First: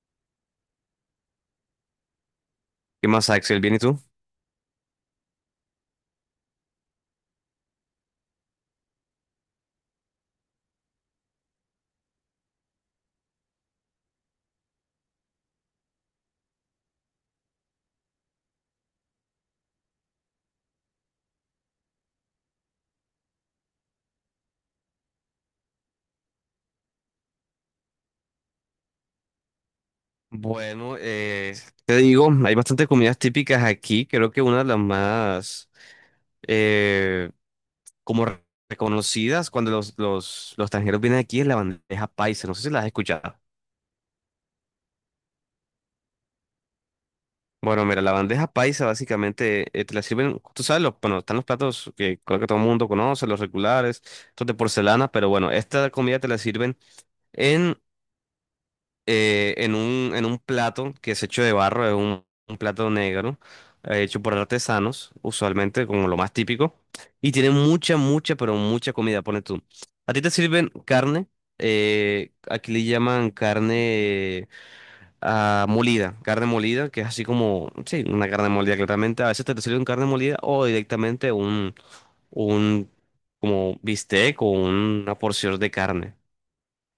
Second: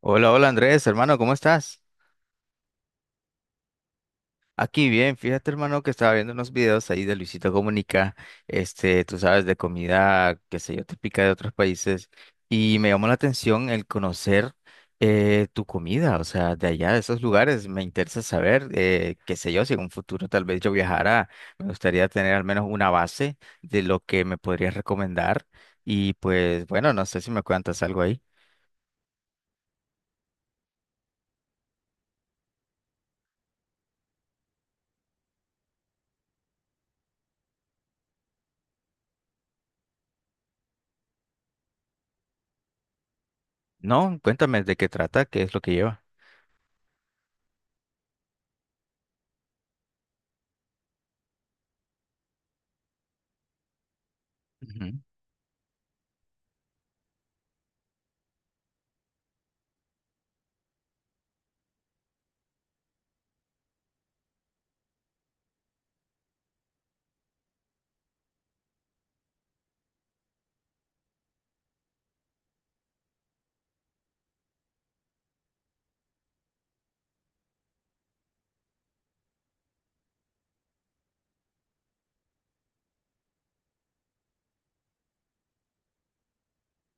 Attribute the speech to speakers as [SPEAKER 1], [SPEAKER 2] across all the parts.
[SPEAKER 1] Hola, hola Andrés, hermano, ¿cómo estás?
[SPEAKER 2] ¿Qué más, Axel? ¿Bien y tú?
[SPEAKER 1] Aquí bien, fíjate hermano que estaba viendo unos videos ahí de Luisito Comunica, este, tú sabes, de comida, qué sé yo, típica de otros países, y me llamó la atención el conocer tu comida, o sea, de allá, de esos lugares, me interesa saber, qué sé yo, si en un futuro tal vez yo viajara, me gustaría tener al menos una base de lo que me podrías recomendar, y pues bueno, no sé si me cuentas algo ahí.
[SPEAKER 2] Bueno, te digo, hay bastantes comidas típicas aquí. Creo que una de las más eh, como reconocidas cuando los extranjeros vienen aquí es la bandeja paisa. No sé si la has escuchado.
[SPEAKER 1] No, cuéntame de qué trata, qué es lo que lleva.
[SPEAKER 2] Bueno, mira, la bandeja paisa básicamente te la sirven, tú sabes, los, bueno, están los platos que creo que todo el mundo conoce, los regulares, estos de
[SPEAKER 1] Ujú.
[SPEAKER 2] porcelana, pero bueno, esta comida te la sirven en un plato que es hecho de barro, es un plato negro, hecho por artesanos, usualmente como lo más típico, y tiene mucha, mucha, pero mucha comida, pone tú. A ti te sirven carne, aquí le llaman carne molida, carne molida, que es así como, sí, una carne molida claramente, a veces te sirven carne molida o directamente un como bistec o una porción de carne.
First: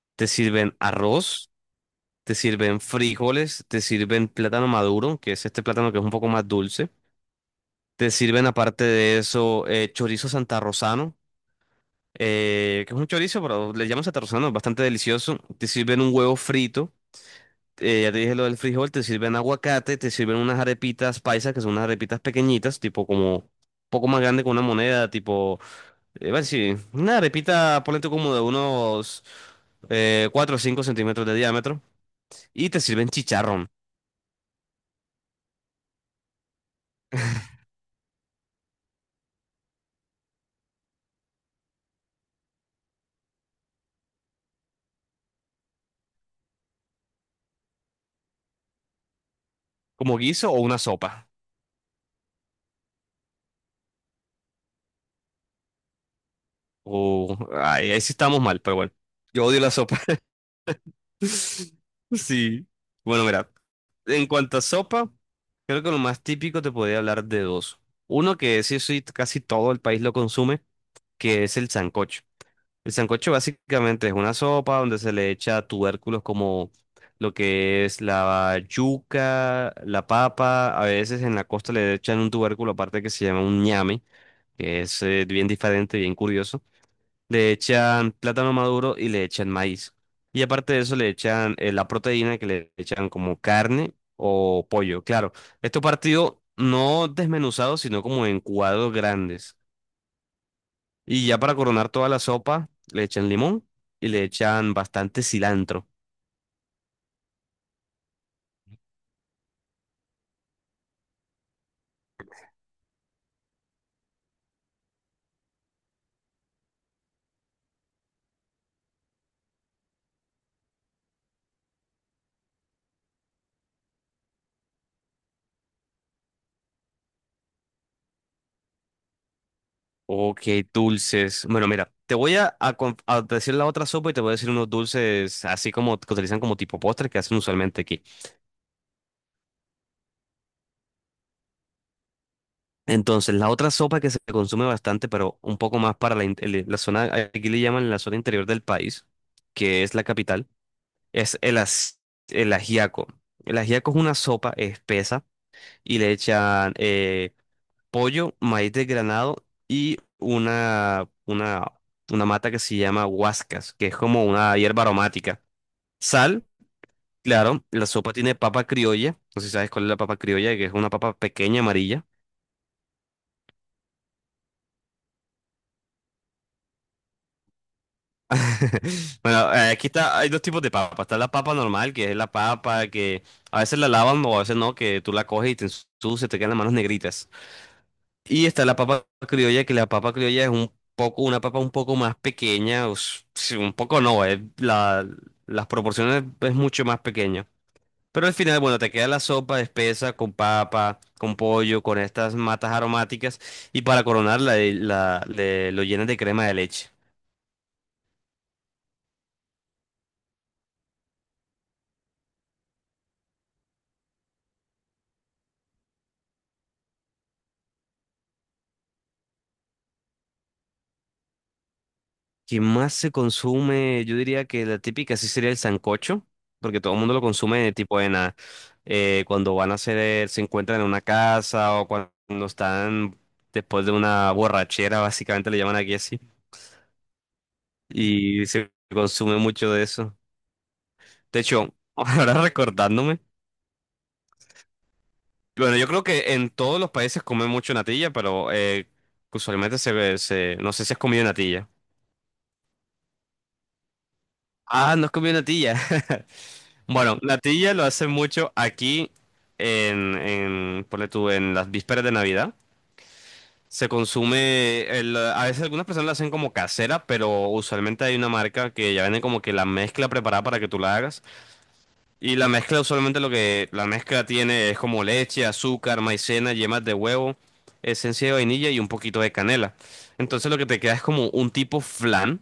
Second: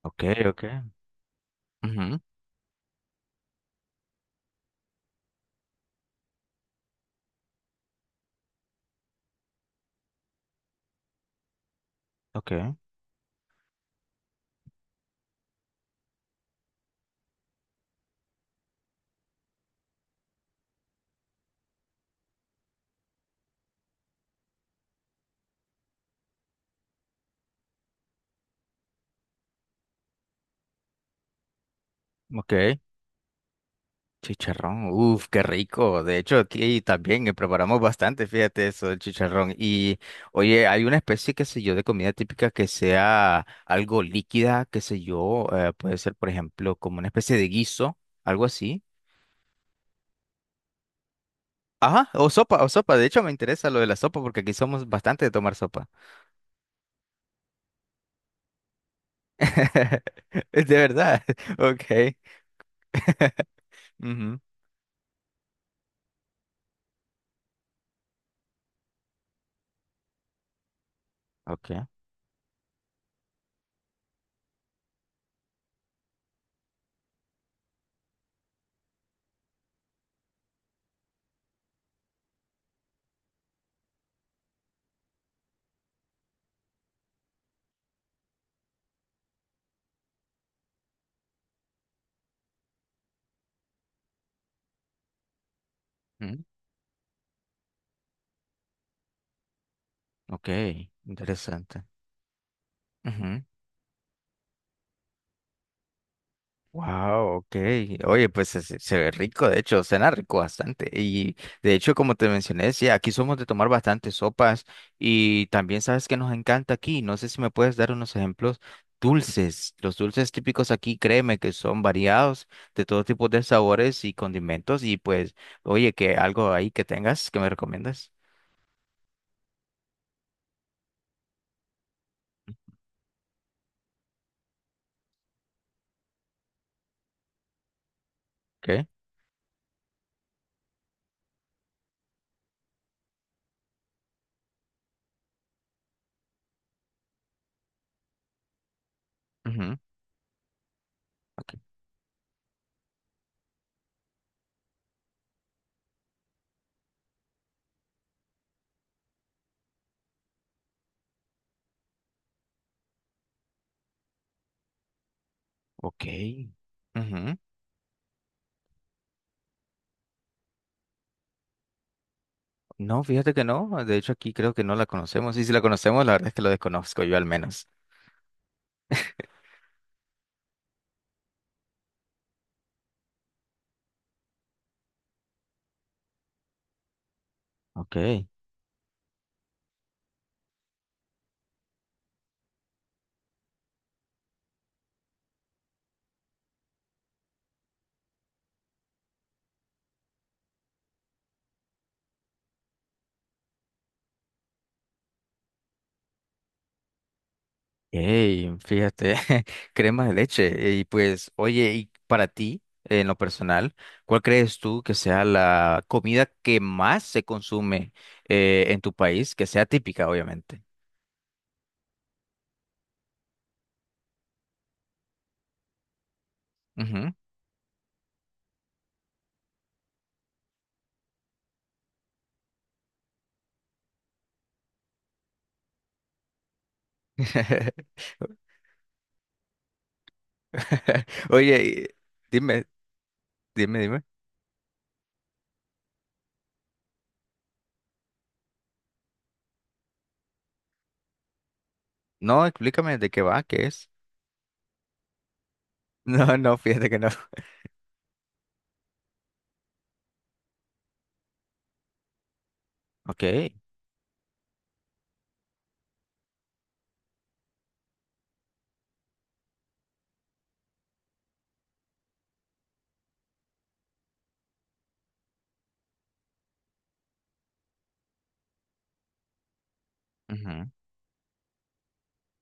[SPEAKER 1] Ok,
[SPEAKER 2] Te
[SPEAKER 1] ok.
[SPEAKER 2] sirven arroz,
[SPEAKER 1] Ujú,
[SPEAKER 2] te sirven frijoles, te sirven plátano maduro, que es este plátano que es un poco más dulce. Te sirven aparte de eso chorizo santarrosano,
[SPEAKER 1] ok,
[SPEAKER 2] que es un chorizo, pero le llaman santarrosano, es bastante delicioso. Te sirven un huevo frito, ya te dije lo del frijol, te sirven aguacate, te sirven unas arepitas paisas, que son unas arepitas pequeñitas, tipo como un poco más grande que una moneda, tipo, bueno, sí, una arepita, ponle tú como de unos 4 o 5 centímetros de diámetro. Y
[SPEAKER 1] ok.
[SPEAKER 2] te sirven chicharrón.
[SPEAKER 1] Chicharrón, uff, qué rico. De hecho, aquí también preparamos bastante, fíjate eso, el chicharrón. Y oye, hay una especie, qué sé yo, de comida típica que sea algo líquida, qué sé yo, puede ser, por ejemplo, como una especie de guiso, algo así.
[SPEAKER 2] Como guiso o una sopa.
[SPEAKER 1] Ajá, o sopa, o sopa. De hecho, me interesa lo de la sopa porque aquí somos bastante de tomar sopa.
[SPEAKER 2] O ay, ahí sí estamos mal, pero bueno. Yo odio la sopa.
[SPEAKER 1] De verdad, ok.
[SPEAKER 2] Sí. Bueno, mira. En
[SPEAKER 1] Ujú,
[SPEAKER 2] cuanto a sopa, creo que lo más típico te podría hablar de dos. Uno que sí, casi todo el país lo consume, que es el
[SPEAKER 1] ok,
[SPEAKER 2] sancocho. El sancocho básicamente es una sopa donde se le echa tubérculos como lo que es la yuca, la papa. A veces en la costa le echan un tubérculo aparte que se llama un ñame, que es bien diferente, bien curioso. Le echan plátano maduro y le echan maíz. Y aparte de eso le echan la proteína que le echan como carne o pollo. Claro, esto
[SPEAKER 1] mm,
[SPEAKER 2] partido no desmenuzado, sino como en cuadros grandes.
[SPEAKER 1] ok,
[SPEAKER 2] Y ya para
[SPEAKER 1] interesante.
[SPEAKER 2] coronar toda la sopa, le echan limón y le echan bastante cilantro.
[SPEAKER 1] Wow, ok. Oye, pues se, se ve rico, de hecho, suena rico bastante. Y de hecho, como te mencioné, sí, aquí somos de tomar bastantes sopas y también sabes que nos encanta aquí. No sé si me puedes dar unos ejemplos dulces. Los dulces típicos aquí, créeme que son variados de todo tipo de sabores y condimentos. Y pues, oye, que algo ahí que tengas que me recomiendas.
[SPEAKER 2] Ok, dulces. Bueno, mira, te voy a decir la otra sopa y te voy a decir unos dulces así como que utilizan como tipo postre que hacen usualmente aquí.
[SPEAKER 1] ¿Qué?
[SPEAKER 2] Entonces, la otra sopa que se consume bastante, pero un poco más para la, la zona, aquí le llaman la zona interior del país,
[SPEAKER 1] Ujú,
[SPEAKER 2] que es la capital, es
[SPEAKER 1] ok.
[SPEAKER 2] el ajiaco. El ajiaco es una sopa espesa y le echan pollo, maíz desgranado y una mata que se llama huascas, que es como una hierba aromática.
[SPEAKER 1] Ok.
[SPEAKER 2] Sal,
[SPEAKER 1] Ujú.
[SPEAKER 2] claro, la sopa tiene papa criolla, no sé si sabes cuál es la papa criolla, que es una papa pequeña amarilla.
[SPEAKER 1] No, fíjate que no. De hecho, aquí creo que no la conocemos. Y si la conocemos, la verdad es que lo desconozco yo al menos.
[SPEAKER 2] Bueno, aquí está, hay dos tipos de papa. Está la papa normal, que es la papa que a veces la lavan o a veces no, que tú la coges y te ensucia, te quedan las manos negritas.
[SPEAKER 1] Ok.
[SPEAKER 2] Y está la papa criolla, que la papa criolla es un poco, una papa un poco más pequeña, sí, un poco no, es la, las proporciones es mucho más pequeña. Pero al final, bueno, te queda la sopa espesa con papa, con pollo, con estas matas aromáticas y para coronarla lo llenas de crema de leche.
[SPEAKER 1] Hey, fíjate, crema de leche. Y pues, oye, y para ti, en lo personal, ¿cuál crees tú que sea la comida que más se consume en tu país, que sea típica, obviamente?
[SPEAKER 2] ¿Qué más se consume? Yo diría que la típica sí sería el sancocho, porque todo el
[SPEAKER 1] Ujú.
[SPEAKER 2] mundo lo consume tipo en cuando van a hacer, se encuentran en una casa o cuando están después de una borrachera, básicamente le llaman aquí así, y se consume mucho de eso. De
[SPEAKER 1] Oye,
[SPEAKER 2] hecho, ahora
[SPEAKER 1] dime,
[SPEAKER 2] recordándome,
[SPEAKER 1] dime.
[SPEAKER 2] bueno, yo creo que en todos los países comen mucho natilla, pero usualmente se ve, se, no sé si has comido natilla.
[SPEAKER 1] No, explícame de qué va, qué es.
[SPEAKER 2] Ah, no has comido natilla.
[SPEAKER 1] No, fíjate que no.
[SPEAKER 2] Bueno, natilla lo hacen mucho aquí ponle tú, en las vísperas de Navidad.
[SPEAKER 1] Ok,
[SPEAKER 2] Se consume, a veces algunas personas la hacen como casera, pero usualmente hay una marca que ya vende como que la mezcla preparada para que tú la hagas. Y la mezcla usualmente lo que la mezcla tiene es como leche, azúcar, maicena, yemas de huevo, esencia de vainilla y un poquito de canela. Entonces lo que
[SPEAKER 1] ujú,
[SPEAKER 2] te queda es como un tipo flan.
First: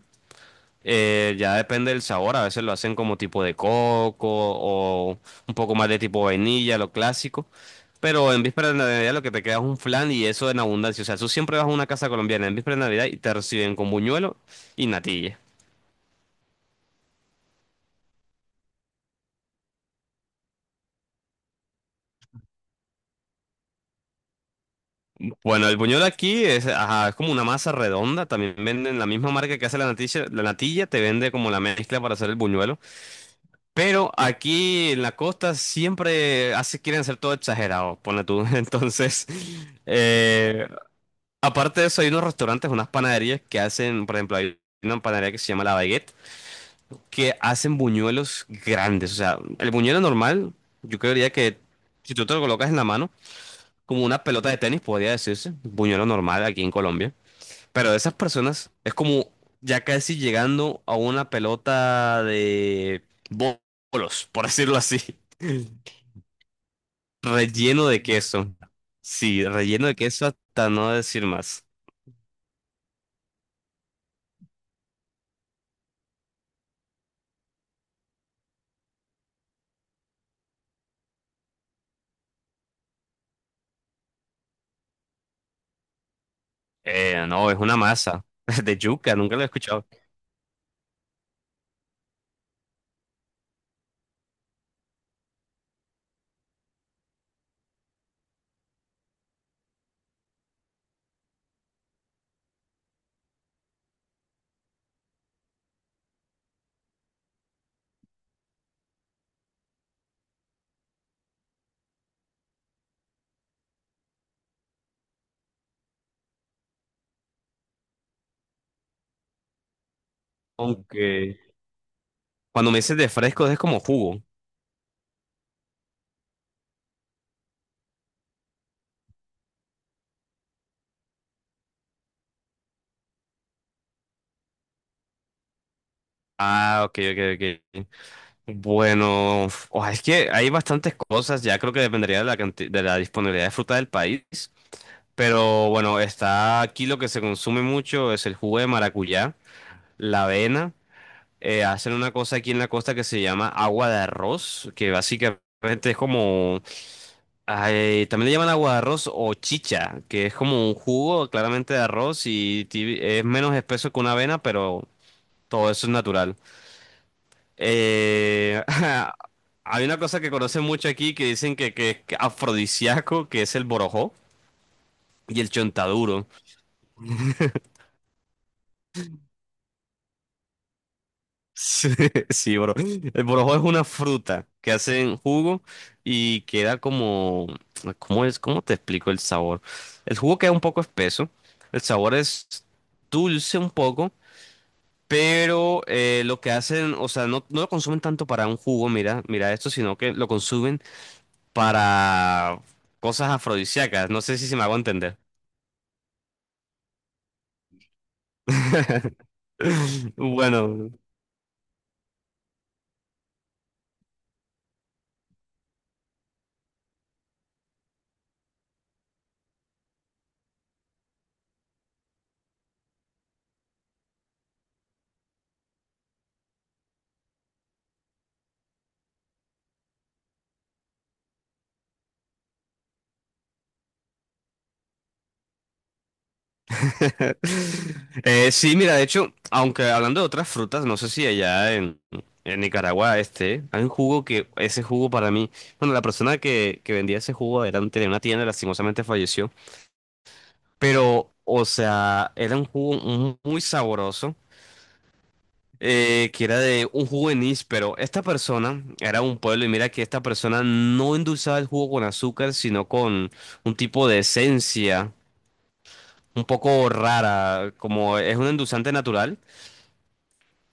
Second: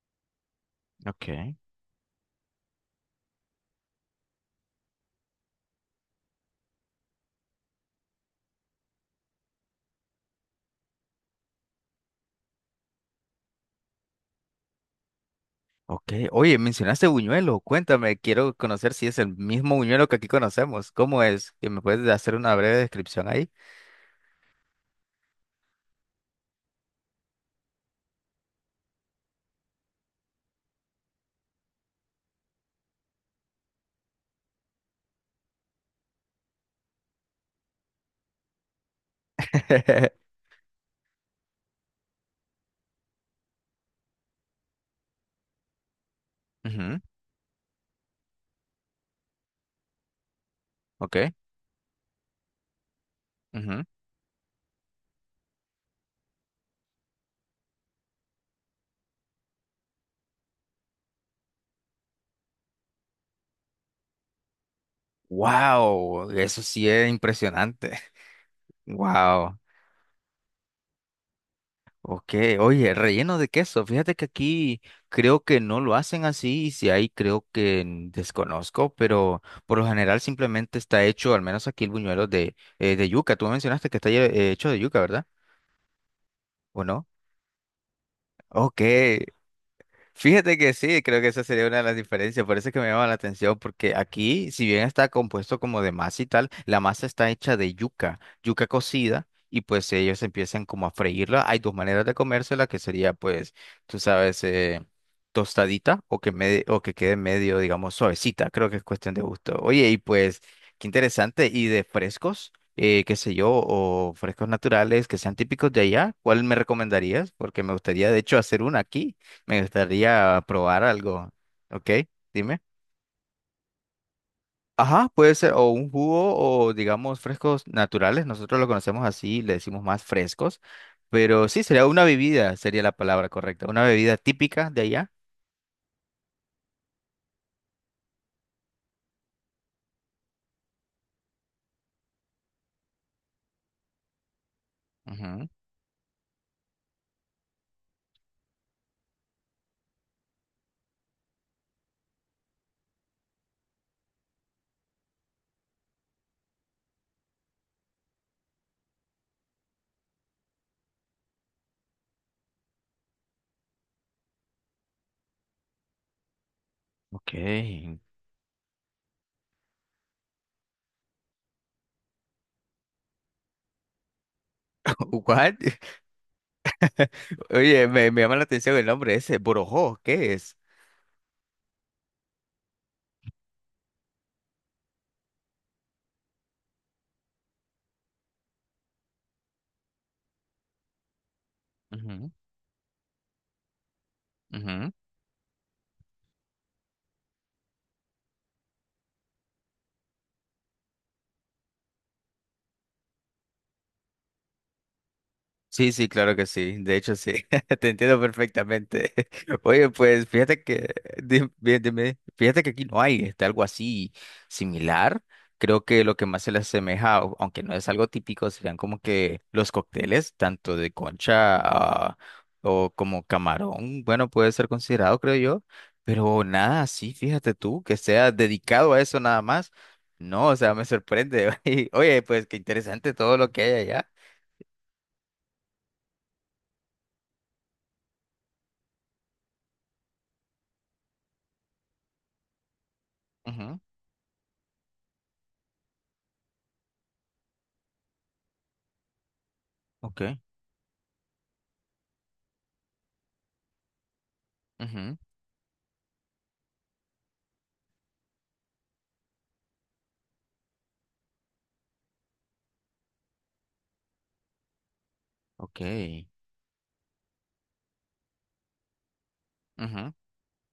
[SPEAKER 2] Ya
[SPEAKER 1] ok.
[SPEAKER 2] depende del sabor, a veces lo hacen como tipo de coco o un poco más de tipo vainilla, lo clásico. Pero en víspera de Navidad lo que te queda es un flan y eso en abundancia. O sea, tú siempre vas a una casa colombiana en víspera de Navidad y te reciben con buñuelo y natilla.
[SPEAKER 1] Ok, oye, mencionaste Buñuelo, cuéntame, quiero conocer si es el mismo Buñuelo que aquí conocemos. ¿Cómo es? ¿Que me puedes hacer una breve descripción ahí?
[SPEAKER 2] Bueno, el buñuelo aquí es, ajá, es como una masa redonda. También venden la misma marca que hace la natilla. La natilla te vende como la mezcla para hacer el buñuelo. Pero aquí en la costa siempre hace, quieren hacer todo exagerado, pone tú. Entonces... eh, Aparte de eso, hay unos restaurantes, unas panaderías que hacen, por ejemplo, hay una panadería que se llama La Baguette,
[SPEAKER 1] Ujú,
[SPEAKER 2] que hacen buñuelos grandes. O sea, el buñuelo normal, yo
[SPEAKER 1] ok.
[SPEAKER 2] creería que si tú te lo colocas en la mano,
[SPEAKER 1] Ujú.
[SPEAKER 2] como una pelota de tenis, podría decirse, buñuelo normal aquí en Colombia. Pero de esas personas es como ya casi llegando a una pelota de bo- bolos, por decirlo así,
[SPEAKER 1] Wow, eso sí es
[SPEAKER 2] relleno
[SPEAKER 1] impresionante.
[SPEAKER 2] de queso. Sí,
[SPEAKER 1] Wow.
[SPEAKER 2] relleno de queso hasta no decir más.
[SPEAKER 1] Ok, oye, relleno de queso. Fíjate que aquí creo que no lo hacen así y si hay creo que desconozco, pero por lo general simplemente está hecho, al menos aquí el buñuelo de yuca. Tú mencionaste que está hecho de yuca, ¿verdad? ¿O no?
[SPEAKER 2] No, es una masa de
[SPEAKER 1] Ok,
[SPEAKER 2] yuca, nunca lo he escuchado.
[SPEAKER 1] fíjate que sí, creo que esa sería una de las diferencias, por eso es que me llama la atención, porque aquí, si bien está compuesto como de masa y tal, la masa está hecha de yuca, yuca cocida, y pues ellos empiezan como a freírla. Hay dos maneras de comérsela, que sería pues, tú sabes, tostadita o que, me, o que quede medio, digamos, suavecita, creo que es cuestión de gusto. Oye, y pues, qué interesante, y de frescos, qué sé yo, o frescos naturales que sean típicos de allá, ¿cuál me recomendarías? Porque me gustaría de hecho hacer una aquí. Me gustaría probar algo.
[SPEAKER 2] Aunque
[SPEAKER 1] ¿Ok? Dime.
[SPEAKER 2] cuando me dices de fresco es como jugo.
[SPEAKER 1] Ajá, puede ser o un jugo o digamos frescos naturales. Nosotros lo conocemos así, le decimos más frescos. Pero sí, sería una bebida, sería la palabra correcta. Una bebida típica de allá.
[SPEAKER 2] Ah, ok, ok, ok. Bueno, oh, es que hay bastantes cosas, ya creo que dependería de la de la disponibilidad de fruta del país.
[SPEAKER 1] Ujú,
[SPEAKER 2] Pero bueno, está aquí lo que se consume mucho es el jugo de maracuyá, la avena. Hacen una cosa aquí en la costa que se llama agua de arroz, que básicamente es como, ay, también le llaman agua de arroz o chicha, que es como un jugo claramente de arroz y es menos espeso que una avena, pero todo eso es natural.
[SPEAKER 1] ok.
[SPEAKER 2] Eh, hay una cosa que conocen mucho aquí que dicen que es afrodisíaco, que es el borojó y el
[SPEAKER 1] What?
[SPEAKER 2] chontaduro.
[SPEAKER 1] Oye, me llama la atención el nombre ese. Borojó, ¿qué es?
[SPEAKER 2] Sí, sí, bro. El borojó es una fruta que hacen jugo y queda como... ¿Cómo es? ¿Cómo te explico el sabor? El jugo queda un poco espeso, el sabor
[SPEAKER 1] Ujú,
[SPEAKER 2] es dulce un poco.
[SPEAKER 1] ujú.
[SPEAKER 2] Pero lo que hacen, o sea, no lo consumen tanto para un jugo, mira, mira esto, sino que lo consumen para cosas afrodisíacas. No sé si se me hago entender.
[SPEAKER 1] Sí, sí, claro que sí. De hecho, sí. Te entiendo perfectamente. Oye, pues fíjate que,
[SPEAKER 2] Bueno,
[SPEAKER 1] bien, dime, fíjate que aquí no hay este, algo así similar. Creo que lo que más se le asemeja, aunque no es algo típico, serían como que los cócteles, tanto de concha, ah, o como camarón. Bueno, puede ser considerado, creo yo. Pero nada, sí, fíjate tú, que sea dedicado a eso nada más. No, o sea, me sorprende. Y, oye, pues qué interesante todo lo que hay allá.
[SPEAKER 2] Sí, mira, de hecho, aunque hablando de otras frutas, no sé si allá en Nicaragua este,
[SPEAKER 1] Ujú,
[SPEAKER 2] hay un jugo que, ese jugo para mí, bueno, la persona que vendía ese jugo era, tenía una tienda, lastimosamente falleció,
[SPEAKER 1] ok.
[SPEAKER 2] pero, o sea, era un jugo muy sabroso.
[SPEAKER 1] Ujú,
[SPEAKER 2] Que era de un jugo de anís, pero esta persona era un pueblo y mira que esta persona no endulzaba el jugo con azúcar, sino con un tipo de esencia
[SPEAKER 1] ok.
[SPEAKER 2] un poco rara, como es un endulzante natural
[SPEAKER 1] Ujú,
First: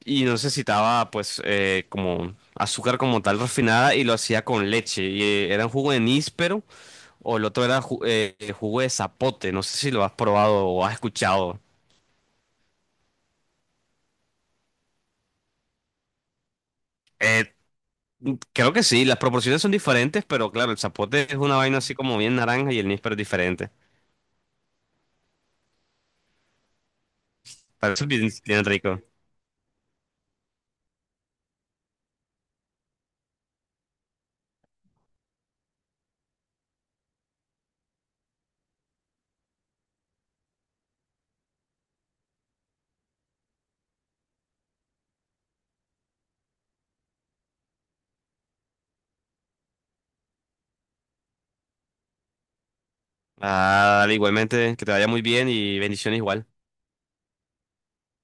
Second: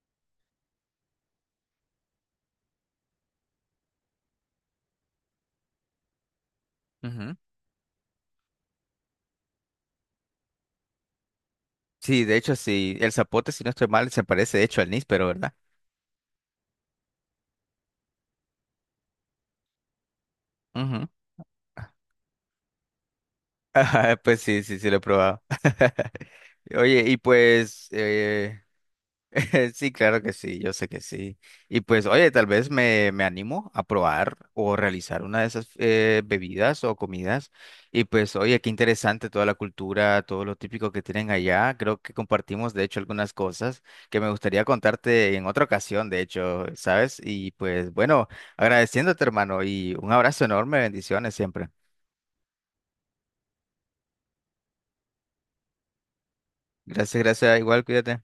[SPEAKER 2] y no necesitaba pues como azúcar como tal refinada y lo hacía con leche y era un jugo de anís, pero
[SPEAKER 1] ujú,
[SPEAKER 2] o el otro era jugo de zapote, no sé si lo has probado o has escuchado.
[SPEAKER 1] sí, de hecho, sí, el zapote, si no estoy mal, se parece de hecho al níspero, ¿verdad?
[SPEAKER 2] Eh, Creo que sí, las proporciones son diferentes, pero claro, el
[SPEAKER 1] Ujú.
[SPEAKER 2] zapote es una vaina así como bien naranja y el níspero es diferente.
[SPEAKER 1] Ajá, pues sí, sí lo he probado. Oye, y pues,
[SPEAKER 2] Pero eso bien, bien rico.
[SPEAKER 1] sí, claro que sí, yo sé que sí. Y pues, oye, tal vez me animo a probar o realizar una de esas bebidas o comidas. Y pues, oye, qué interesante toda la cultura, todo lo típico que tienen allá. Creo que compartimos, de hecho, algunas cosas que me gustaría contarte en otra ocasión, de hecho, ¿sabes? Y pues, bueno, agradeciéndote, hermano, y un abrazo enorme, bendiciones siempre.
[SPEAKER 2] Ah, dale, igualmente, que te vaya muy bien y bendiciones igual.
[SPEAKER 1] Gracias, gracias, igual, cuídate.